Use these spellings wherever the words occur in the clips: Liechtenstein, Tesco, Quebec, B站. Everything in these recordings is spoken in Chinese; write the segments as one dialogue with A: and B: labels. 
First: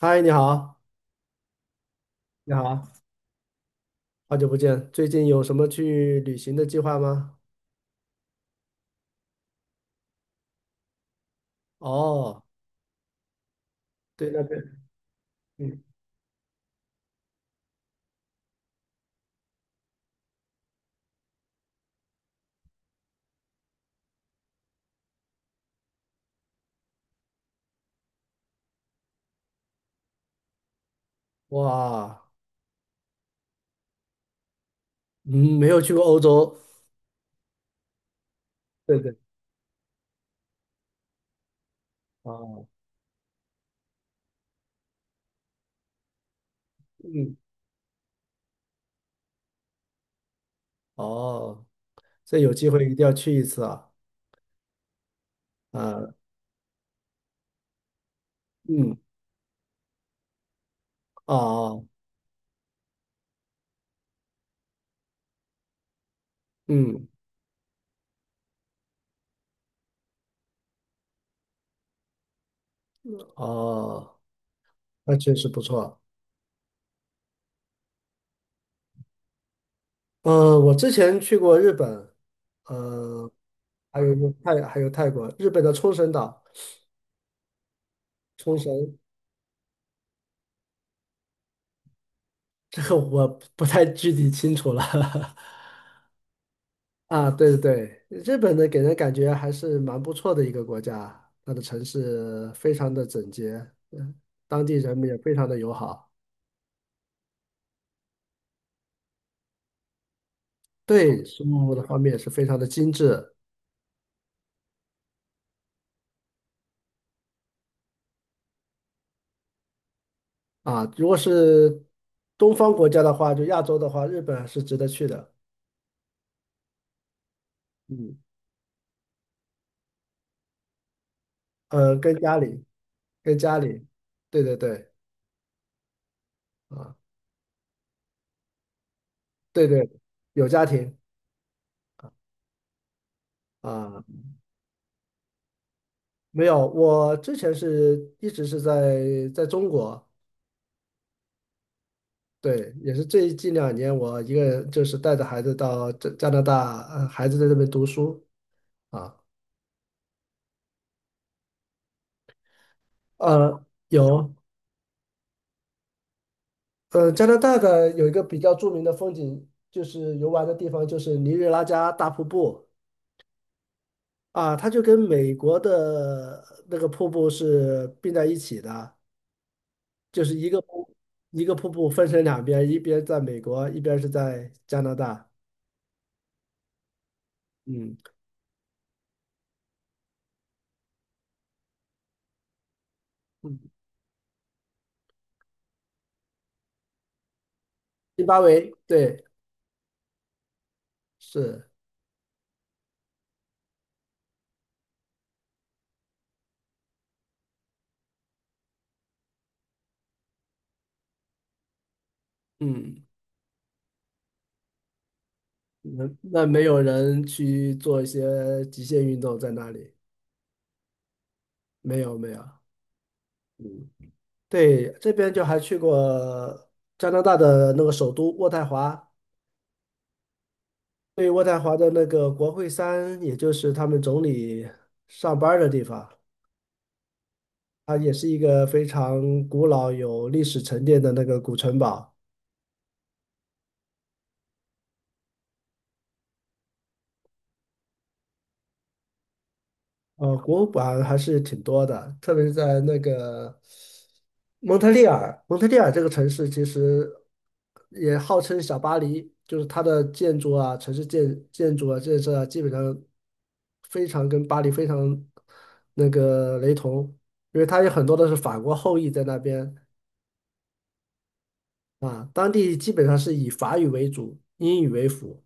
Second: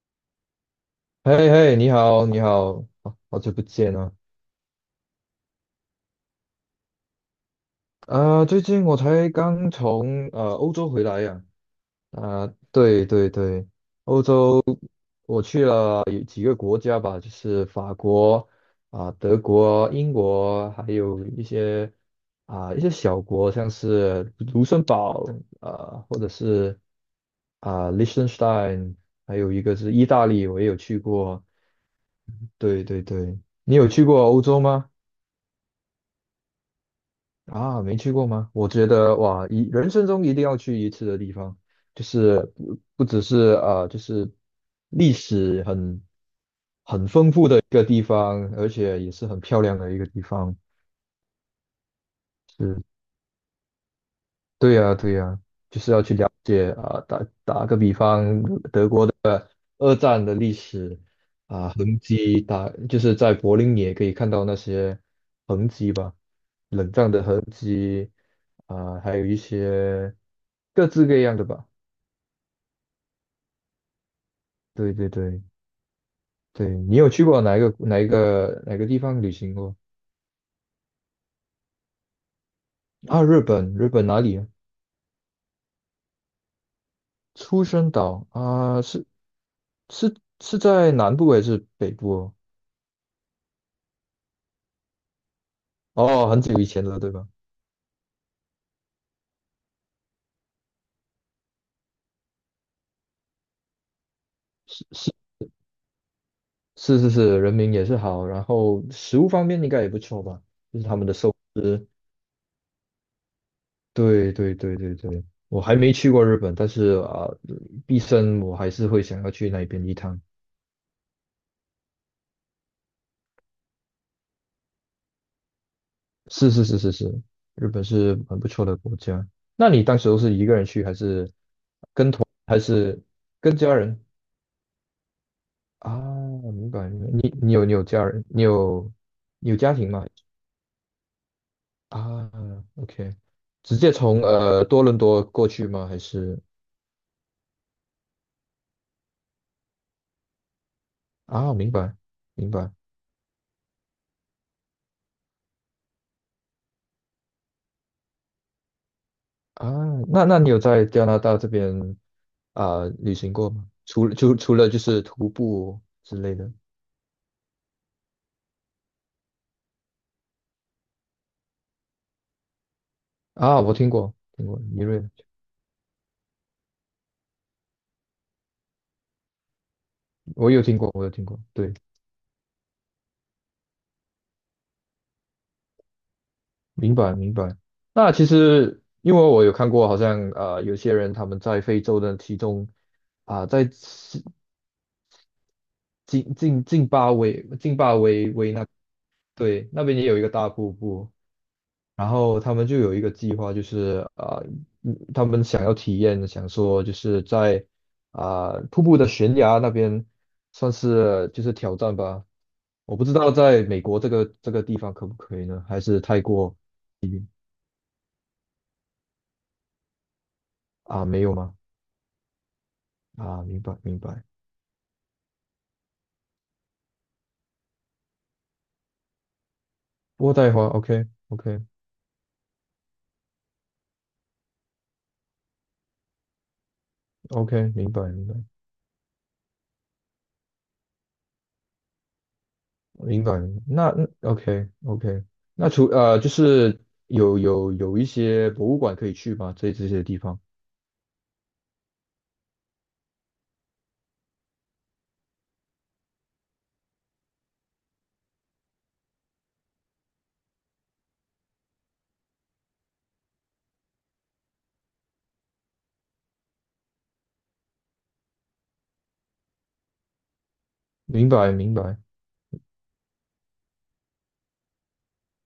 A: 嗨，你好，
B: 嘿嘿，你好，你
A: 你
B: 好，
A: 好，
B: 好久不见啊！
A: 好久不见。最近有什么去旅行的计划吗？
B: 啊，最近我才刚从欧洲回来呀、
A: 哦，
B: 啊，对对对，欧
A: 对，那边，
B: 洲我去
A: 嗯，
B: 了有几个国家吧，就是法国啊、德国、英国，还有一些啊、一些小国，像是卢森堡啊，或者是啊、Liechtenstein，还有一个是意大利，我也有去过。
A: 哇，
B: 对对对，你有去过欧洲吗？
A: 嗯，没有去过欧洲，
B: 啊，没去过吗？我觉
A: 对对，
B: 得哇，一人生中一定要去一次的地方，就是
A: 哦，
B: 不只是啊，就是历史很
A: 嗯，
B: 一个地方，而且也是很漂亮的一个地方。
A: 哦，这有机
B: 是，
A: 会一定要去一次啊，
B: 对呀，对呀，就是要
A: 啊，
B: 去了解啊、打个比方，德
A: 嗯，
B: 国的二战的历史啊、
A: 哦，
B: 痕迹，打就是在柏林也可以看到那些痕迹吧，冷
A: 嗯，
B: 战的痕迹啊、还有一些各式各样的吧。
A: 哦，
B: 对对
A: 那确
B: 对
A: 实不错。
B: 对，你有去过哪个地方旅行过
A: 我之前去过日本，
B: 啊？
A: 呃，
B: 日本，日
A: 还
B: 本
A: 有
B: 哪
A: 一个
B: 里啊？
A: 泰，还有泰国，日本的冲绳岛，
B: 出生岛
A: 冲
B: 啊，
A: 绳，
B: 是是在南部还是北部哦？
A: 这个我不太具体清楚了。
B: 哦，很久以前了，对吧？
A: 啊，对对对，日本呢给人感觉还是蛮不错的一个国家，它的城市非常的整洁，嗯，当地
B: 是
A: 人民
B: 是
A: 也非常的友好，
B: 是，人民也是好，然后食物方面应该也不错吧，就是他们的
A: 对
B: 寿
A: 生活的
B: 司。
A: 方面也是非常的精致
B: 对，我还没去过日本，但是啊，毕生我还是会想要去那边一趟。
A: 啊。如果是东方国家的话，就亚洲的话，日本还是值得去的，
B: 是，日本是
A: 嗯，
B: 很不错的国家。那你当时都是一个人去，还是
A: 跟家
B: 还
A: 里，
B: 是
A: 跟
B: 跟
A: 家
B: 家
A: 里，
B: 人
A: 对对对，
B: 啊？明白
A: 啊，
B: 明白。你有家人，你有
A: 对
B: 家
A: 对，
B: 庭吗？
A: 有家庭
B: 啊，OK，直接
A: 啊，
B: 从多伦多过去吗？还是
A: 没有，我之前是一直是在中国。
B: 啊，明白明白
A: 对，也是最近两年，我一个人就是带着孩子到加拿大，呃，孩子在这边读书啊，
B: 啊。那你有在加拿大这边啊、旅行过
A: 呃，
B: 吗？
A: 有，
B: 除了就是徒步之类的
A: 呃，加拿大的有一个比较著名的风景，就是游玩的地方，就是尼日拉加大瀑布
B: 啊，我听过听
A: 啊，
B: 过
A: 它就
B: 尼
A: 跟
B: 瑞，
A: 美国的那个瀑布是并在一起的，就是一个瀑
B: 我有听过，
A: 一个瀑
B: 对。
A: 布分成两边，一边在美国，一边是在加拿大，
B: 明白明白。
A: 嗯，
B: 那其实因为我有看过，好像啊，有些人他们在非洲的其中啊、在
A: 嗯，
B: 西津津津巴威津巴
A: 津
B: 威
A: 巴
B: 威那
A: 维，对，
B: 对那边也有一个大瀑布，
A: 是，
B: 然后他们就有一个计划，就是啊、嗯他们想要体验，想说就是在啊、瀑布的悬崖那边算是就是挑战吧。我
A: 嗯。
B: 不知道在美国这个地方可不可以呢？还是
A: 那
B: 泰
A: 那
B: 国
A: 没有人去做一些极限运动在那里？
B: 啊、没有吗？
A: 没有没有，
B: 啊，明白
A: 嗯，
B: 明白。
A: 对，这边就还去过加拿大的那个首都渥太华，
B: 渥太华
A: 对，渥太
B: ，OK，
A: 华的那个国会山，也就是他们总理上班儿的地方，
B: 明
A: 它
B: 白，
A: 也是一个非常古老有历史沉淀的那个古城堡。
B: 明白。那 OK，那除，就是有一些博物馆可以去吗？这些地
A: 呃，
B: 方，
A: 博物馆还是挺多的，特别是在那个蒙特利尔，蒙特利尔这个城市其实也号称小巴黎，就是它的建筑啊、城市建筑啊、建设啊，基本上非常跟巴黎非常那个雷同，因为它有很多都是法国后裔在那边
B: 明白，明白。
A: 啊，当地基本上是以法语为主，英语为辅。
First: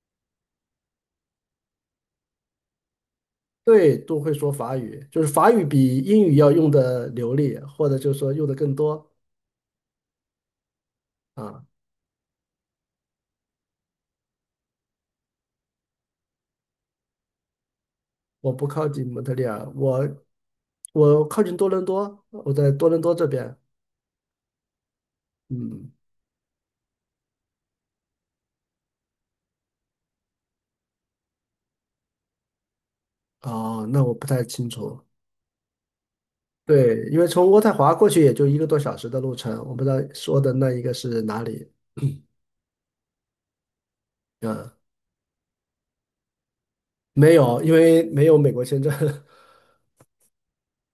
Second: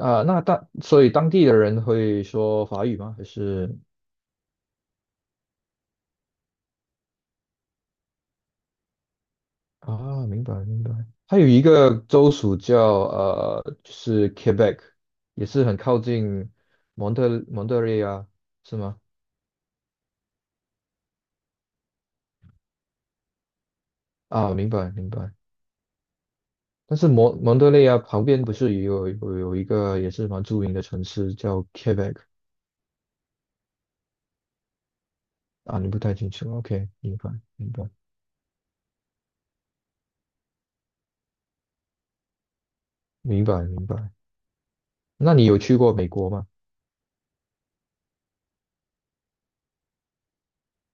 B: 啊、所以当地的人会说法语吗？还是
A: 对，都会说法语，就是法语比英语要用的流利，或者就是说用的更多
B: 啊，明白，明白。还有一
A: 啊。
B: 个州属叫，就是 Quebec，也是很靠近蒙特利尔，
A: 我不
B: 是
A: 靠
B: 吗？
A: 近蒙特利尔，我靠近多伦多，我在多伦多这边。
B: 啊，明白，明白。
A: 嗯，
B: 但是蒙蒙德利啊旁边不是也有一个也是蛮著名的城市叫 Quebec
A: 哦，那我不太清楚。
B: 啊？你不太清楚？OK，
A: 对，因为从渥
B: 明
A: 太
B: 白
A: 华过去也就一个多小时的路程，我不知道说的那一个是哪里。
B: 明白。
A: 嗯，
B: 那你有去过美国吗？
A: 没有，因为没有美国签证。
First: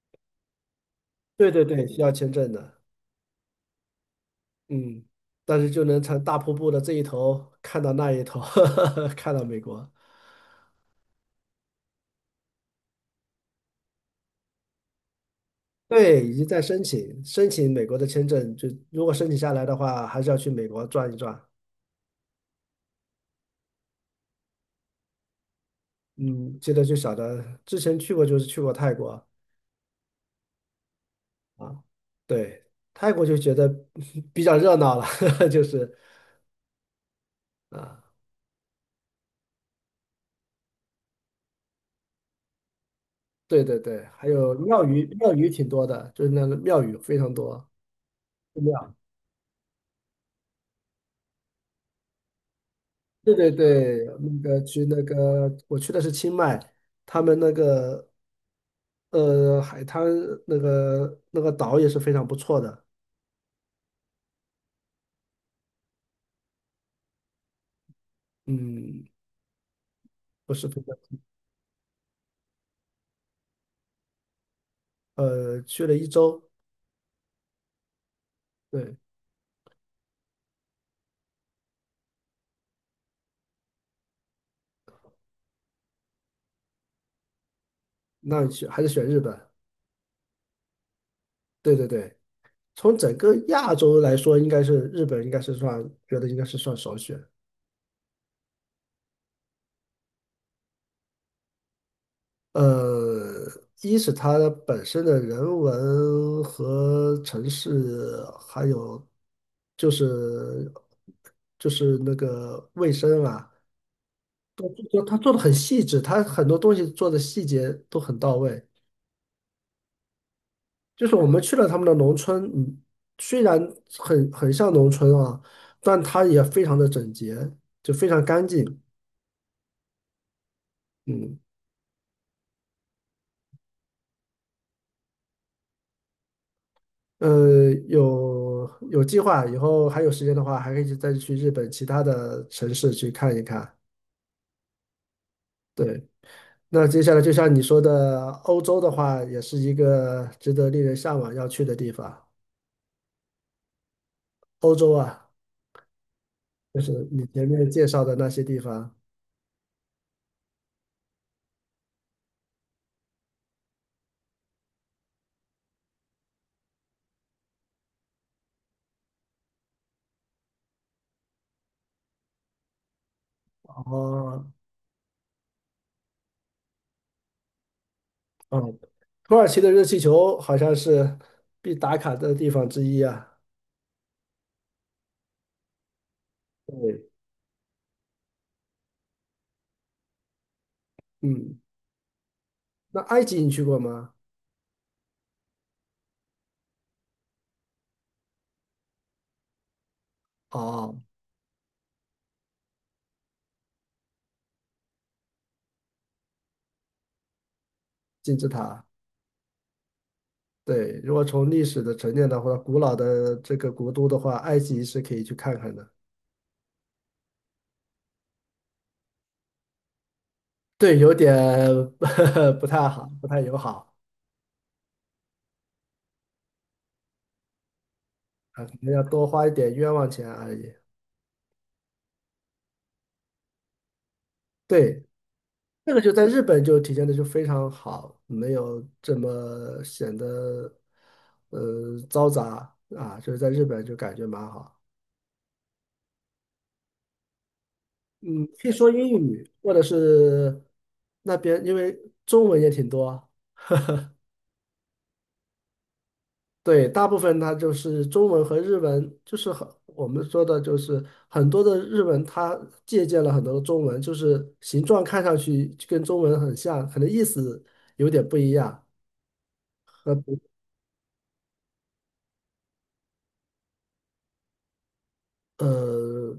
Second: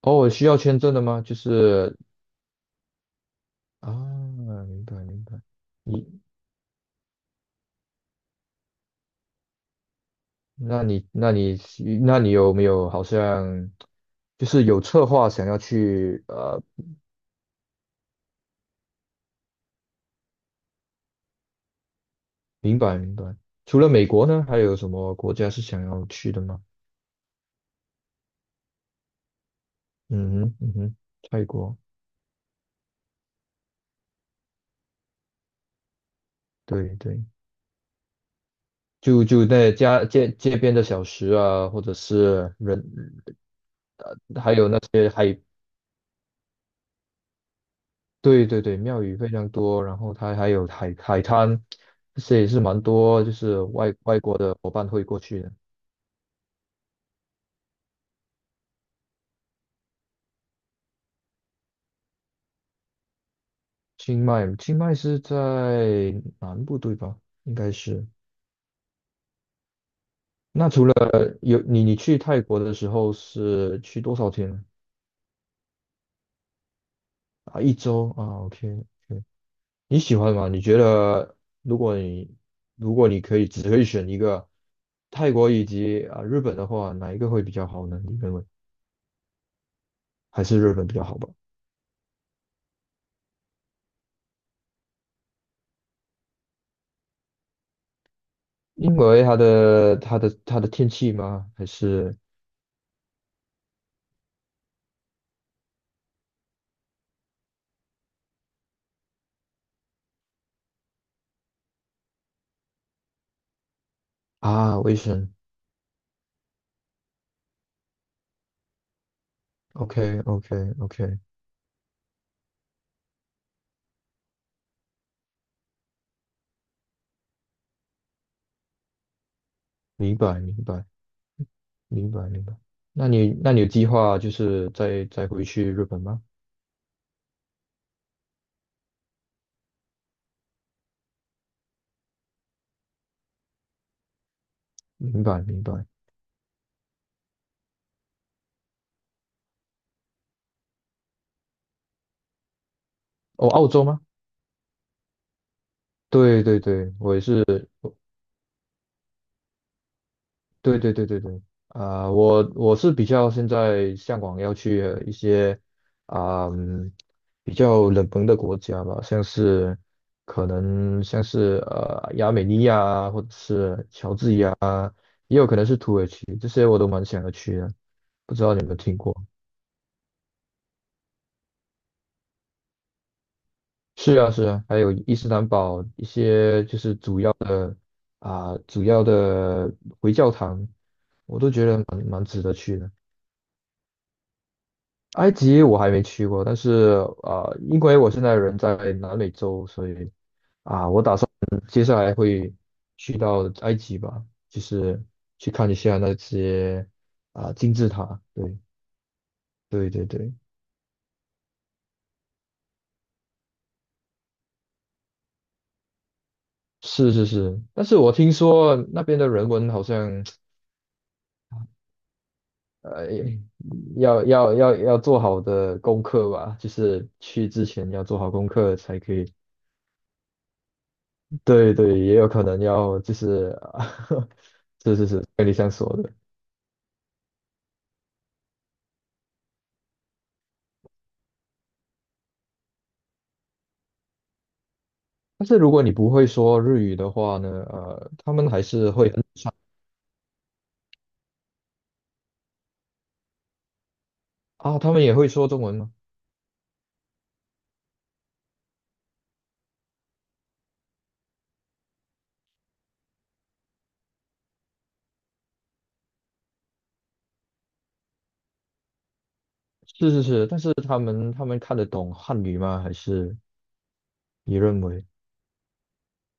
B: 哦，需要签证的吗？就
A: 对对对，
B: 是
A: 需要签证的。
B: 啊，明白
A: 嗯，
B: 明白。
A: 但是就能
B: 你
A: 从大瀑布的这一头看到那一头，看到美国。
B: 那你那你你有没有好像就是有策划想要
A: 对，
B: 去？
A: 已经在申请美国的签证，就如果申请下来的话，还是要去美国转一转。
B: 明白明白。除了美国呢，还有什么国家是想要去的
A: 嗯，
B: 吗？
A: 记得就晓得，之前去过就是去过泰国
B: 嗯哼嗯哼，泰
A: 啊，
B: 国，
A: 对，泰国就觉得 比较热闹了，就是
B: 对对。
A: 啊，
B: 就就在家街街边的小食啊，或者是人，
A: 对对对，
B: 呃
A: 还有庙宇，庙宇挺多的，就是那个庙宇非常多，
B: 对
A: 寺
B: 对对，
A: 庙，
B: 庙宇非常多，然后它还有海海滩，这些也是蛮多，就
A: 对对
B: 是外
A: 对，
B: 外国
A: 那
B: 的
A: 个
B: 伙
A: 去
B: 伴
A: 那
B: 会过去的。
A: 个我去的是清迈，他们那个呃海滩那个那个岛也是非常不错的，
B: 清迈，清迈是在南部对吧？应该是。
A: 嗯，不是
B: 那
A: 非
B: 除
A: 常，
B: 了有你，你去泰国的时候是去多少天
A: 呃，去了一周，
B: 啊？一周啊，OK，
A: 对，
B: 你喜欢吗？你觉得如果你如果你可以只可以选一个泰国以及啊、日本的话，哪一个会比较好呢？你认为
A: 那选还是选日本，
B: 还是日本比较好吧？
A: 对对对。从整个亚洲来说，应该是日本，应该是算，觉得应该是算首选。
B: 因为它的天气吗？还是
A: 呃，一是它本身的人文和城市，还有就是就是那个卫生啊，都
B: 啊卫
A: 都它做
B: 生
A: 的很细致，它很多东西做的细节都很到位。
B: ？OK OK
A: 就是
B: OK，
A: 我们去了他们的农村，嗯，虽然很像农村啊，但它也非常的整洁，就非常干净，
B: 明白明白
A: 嗯。
B: 明白。那你有计划就是再回去日本吗？
A: 呃，有有计划，以后还有时间的话，还可以再去日本其他的城市去看一看。
B: 明白明白。
A: 对，那接下来就像你说的，欧洲的话，也是一个值得令人向往要去的地方。
B: 哦，澳洲吗？
A: 欧洲啊，
B: 对对
A: 就
B: 对，
A: 是
B: 我也
A: 你
B: 是
A: 前面介绍的那些地方。
B: 对对对对对，啊、我我是比较现在向往要去一些啊、嗯比较冷门的国家吧，像是可能像是亚美尼亚啊或者是乔治
A: 哦，
B: 亚，也有可能是土耳其，这些我都蛮想要去的，不知道你有没有
A: 嗯，
B: 听过？
A: 土耳其的热气球好像是必打卡的地方之一啊。
B: 是啊是啊，还有伊斯兰堡一些就是
A: 对，
B: 主要的啊、主要的回教堂，我都
A: 嗯，
B: 觉得蛮值得去的。
A: 那埃及你去过吗？
B: 埃及我还没去过，但是啊，因为我现在人在南美洲，所以
A: 哦，
B: 嗯接下来会去到埃及吧，就是去看一下那些啊、金字塔。
A: 金字
B: 对
A: 塔。
B: 对对对，
A: 对，如果从历史的沉淀的话，古老的这个国都的话，埃及是可以去看看的。
B: 是是是。但是我听说那边的人文好像
A: 对，有点 不太
B: 呃
A: 好，不太友好
B: 要做好的功课吧，就是去之前要做好功
A: 啊，可
B: 课
A: 能
B: 才
A: 要
B: 可
A: 多
B: 以。
A: 花一点冤枉钱而已。
B: 对对，也有可能要就是，是
A: 对，
B: 是是，跟你这样说
A: 这个
B: 的。
A: 就在日本就体现的就非常好，没有这么显得嘈杂啊，就是在日本就感觉蛮好。
B: 但是如果你不会说日语的话呢，呃，他
A: 嗯，
B: 们还
A: 可以说
B: 是会
A: 英
B: 很
A: 语，或者是那边因为中文也挺多
B: 啊，他们也会说中文吗？
A: 对，大部分它就是中文和日文，就是很我们说的，就是很多的日文，它借鉴了很多的中文，就是形状看上去就跟中文很像，可能意思有点不一样，
B: 是
A: 和
B: 是
A: 不
B: 是，但是他们看得懂汉语吗？还是你认为
A: 呃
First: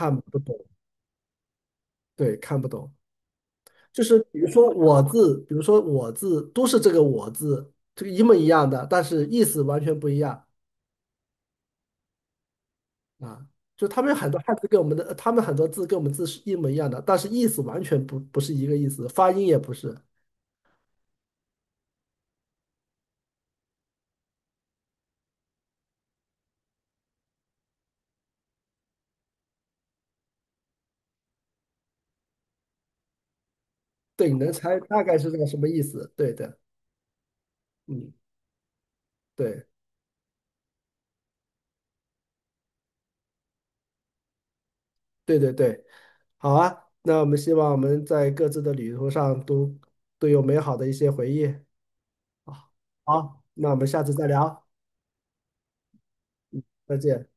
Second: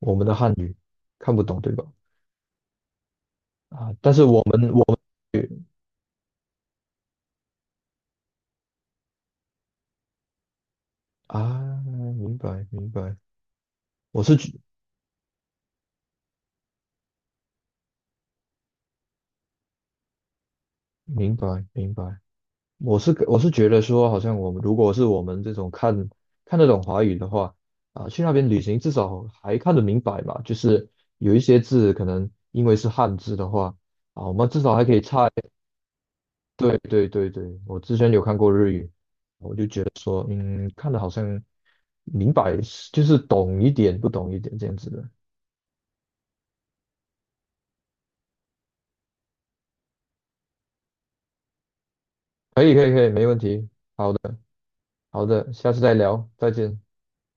B: 我们的
A: 不
B: 汉
A: 懂，
B: 语看不懂，对吧？
A: 对，看不懂。
B: 啊，
A: 就
B: 但
A: 是
B: 是
A: 比
B: 我
A: 如说
B: 们我们
A: 我字，比如说我字，都是这个我字，这个一模一样的，但是意思完全不一样。
B: 啊，明白明白，
A: 啊，就他们有
B: 我
A: 很
B: 是
A: 多
B: 觉
A: 汉字跟我们的，他们很多字跟我们字是一模一样的，但是意思完全不是一个意思，发音也不是。
B: 明白明白，我是觉得说，好像我们如果是我们这种看得懂华语的话，啊，去那边旅行至少还看得明白吧，就是有一些字可能因为是汉字的话，啊，
A: 对，
B: 我
A: 你
B: 们
A: 能
B: 至少
A: 猜
B: 还可以
A: 大概
B: 猜。
A: 是个什么意思？对的，
B: 对对对对，我之前
A: 嗯，
B: 有看过日语，
A: 对，
B: 说嗯，看得好像明白，就是懂一点不懂一点这样子的。
A: 对对对，好啊。那我们希望我们在各自的旅途上都有美好的一些回忆。
B: 可
A: 好，
B: 以可以可以，没问
A: 好，
B: 题。
A: 那我们下次再聊，
B: 好的，下次再聊，再见。
A: 再见。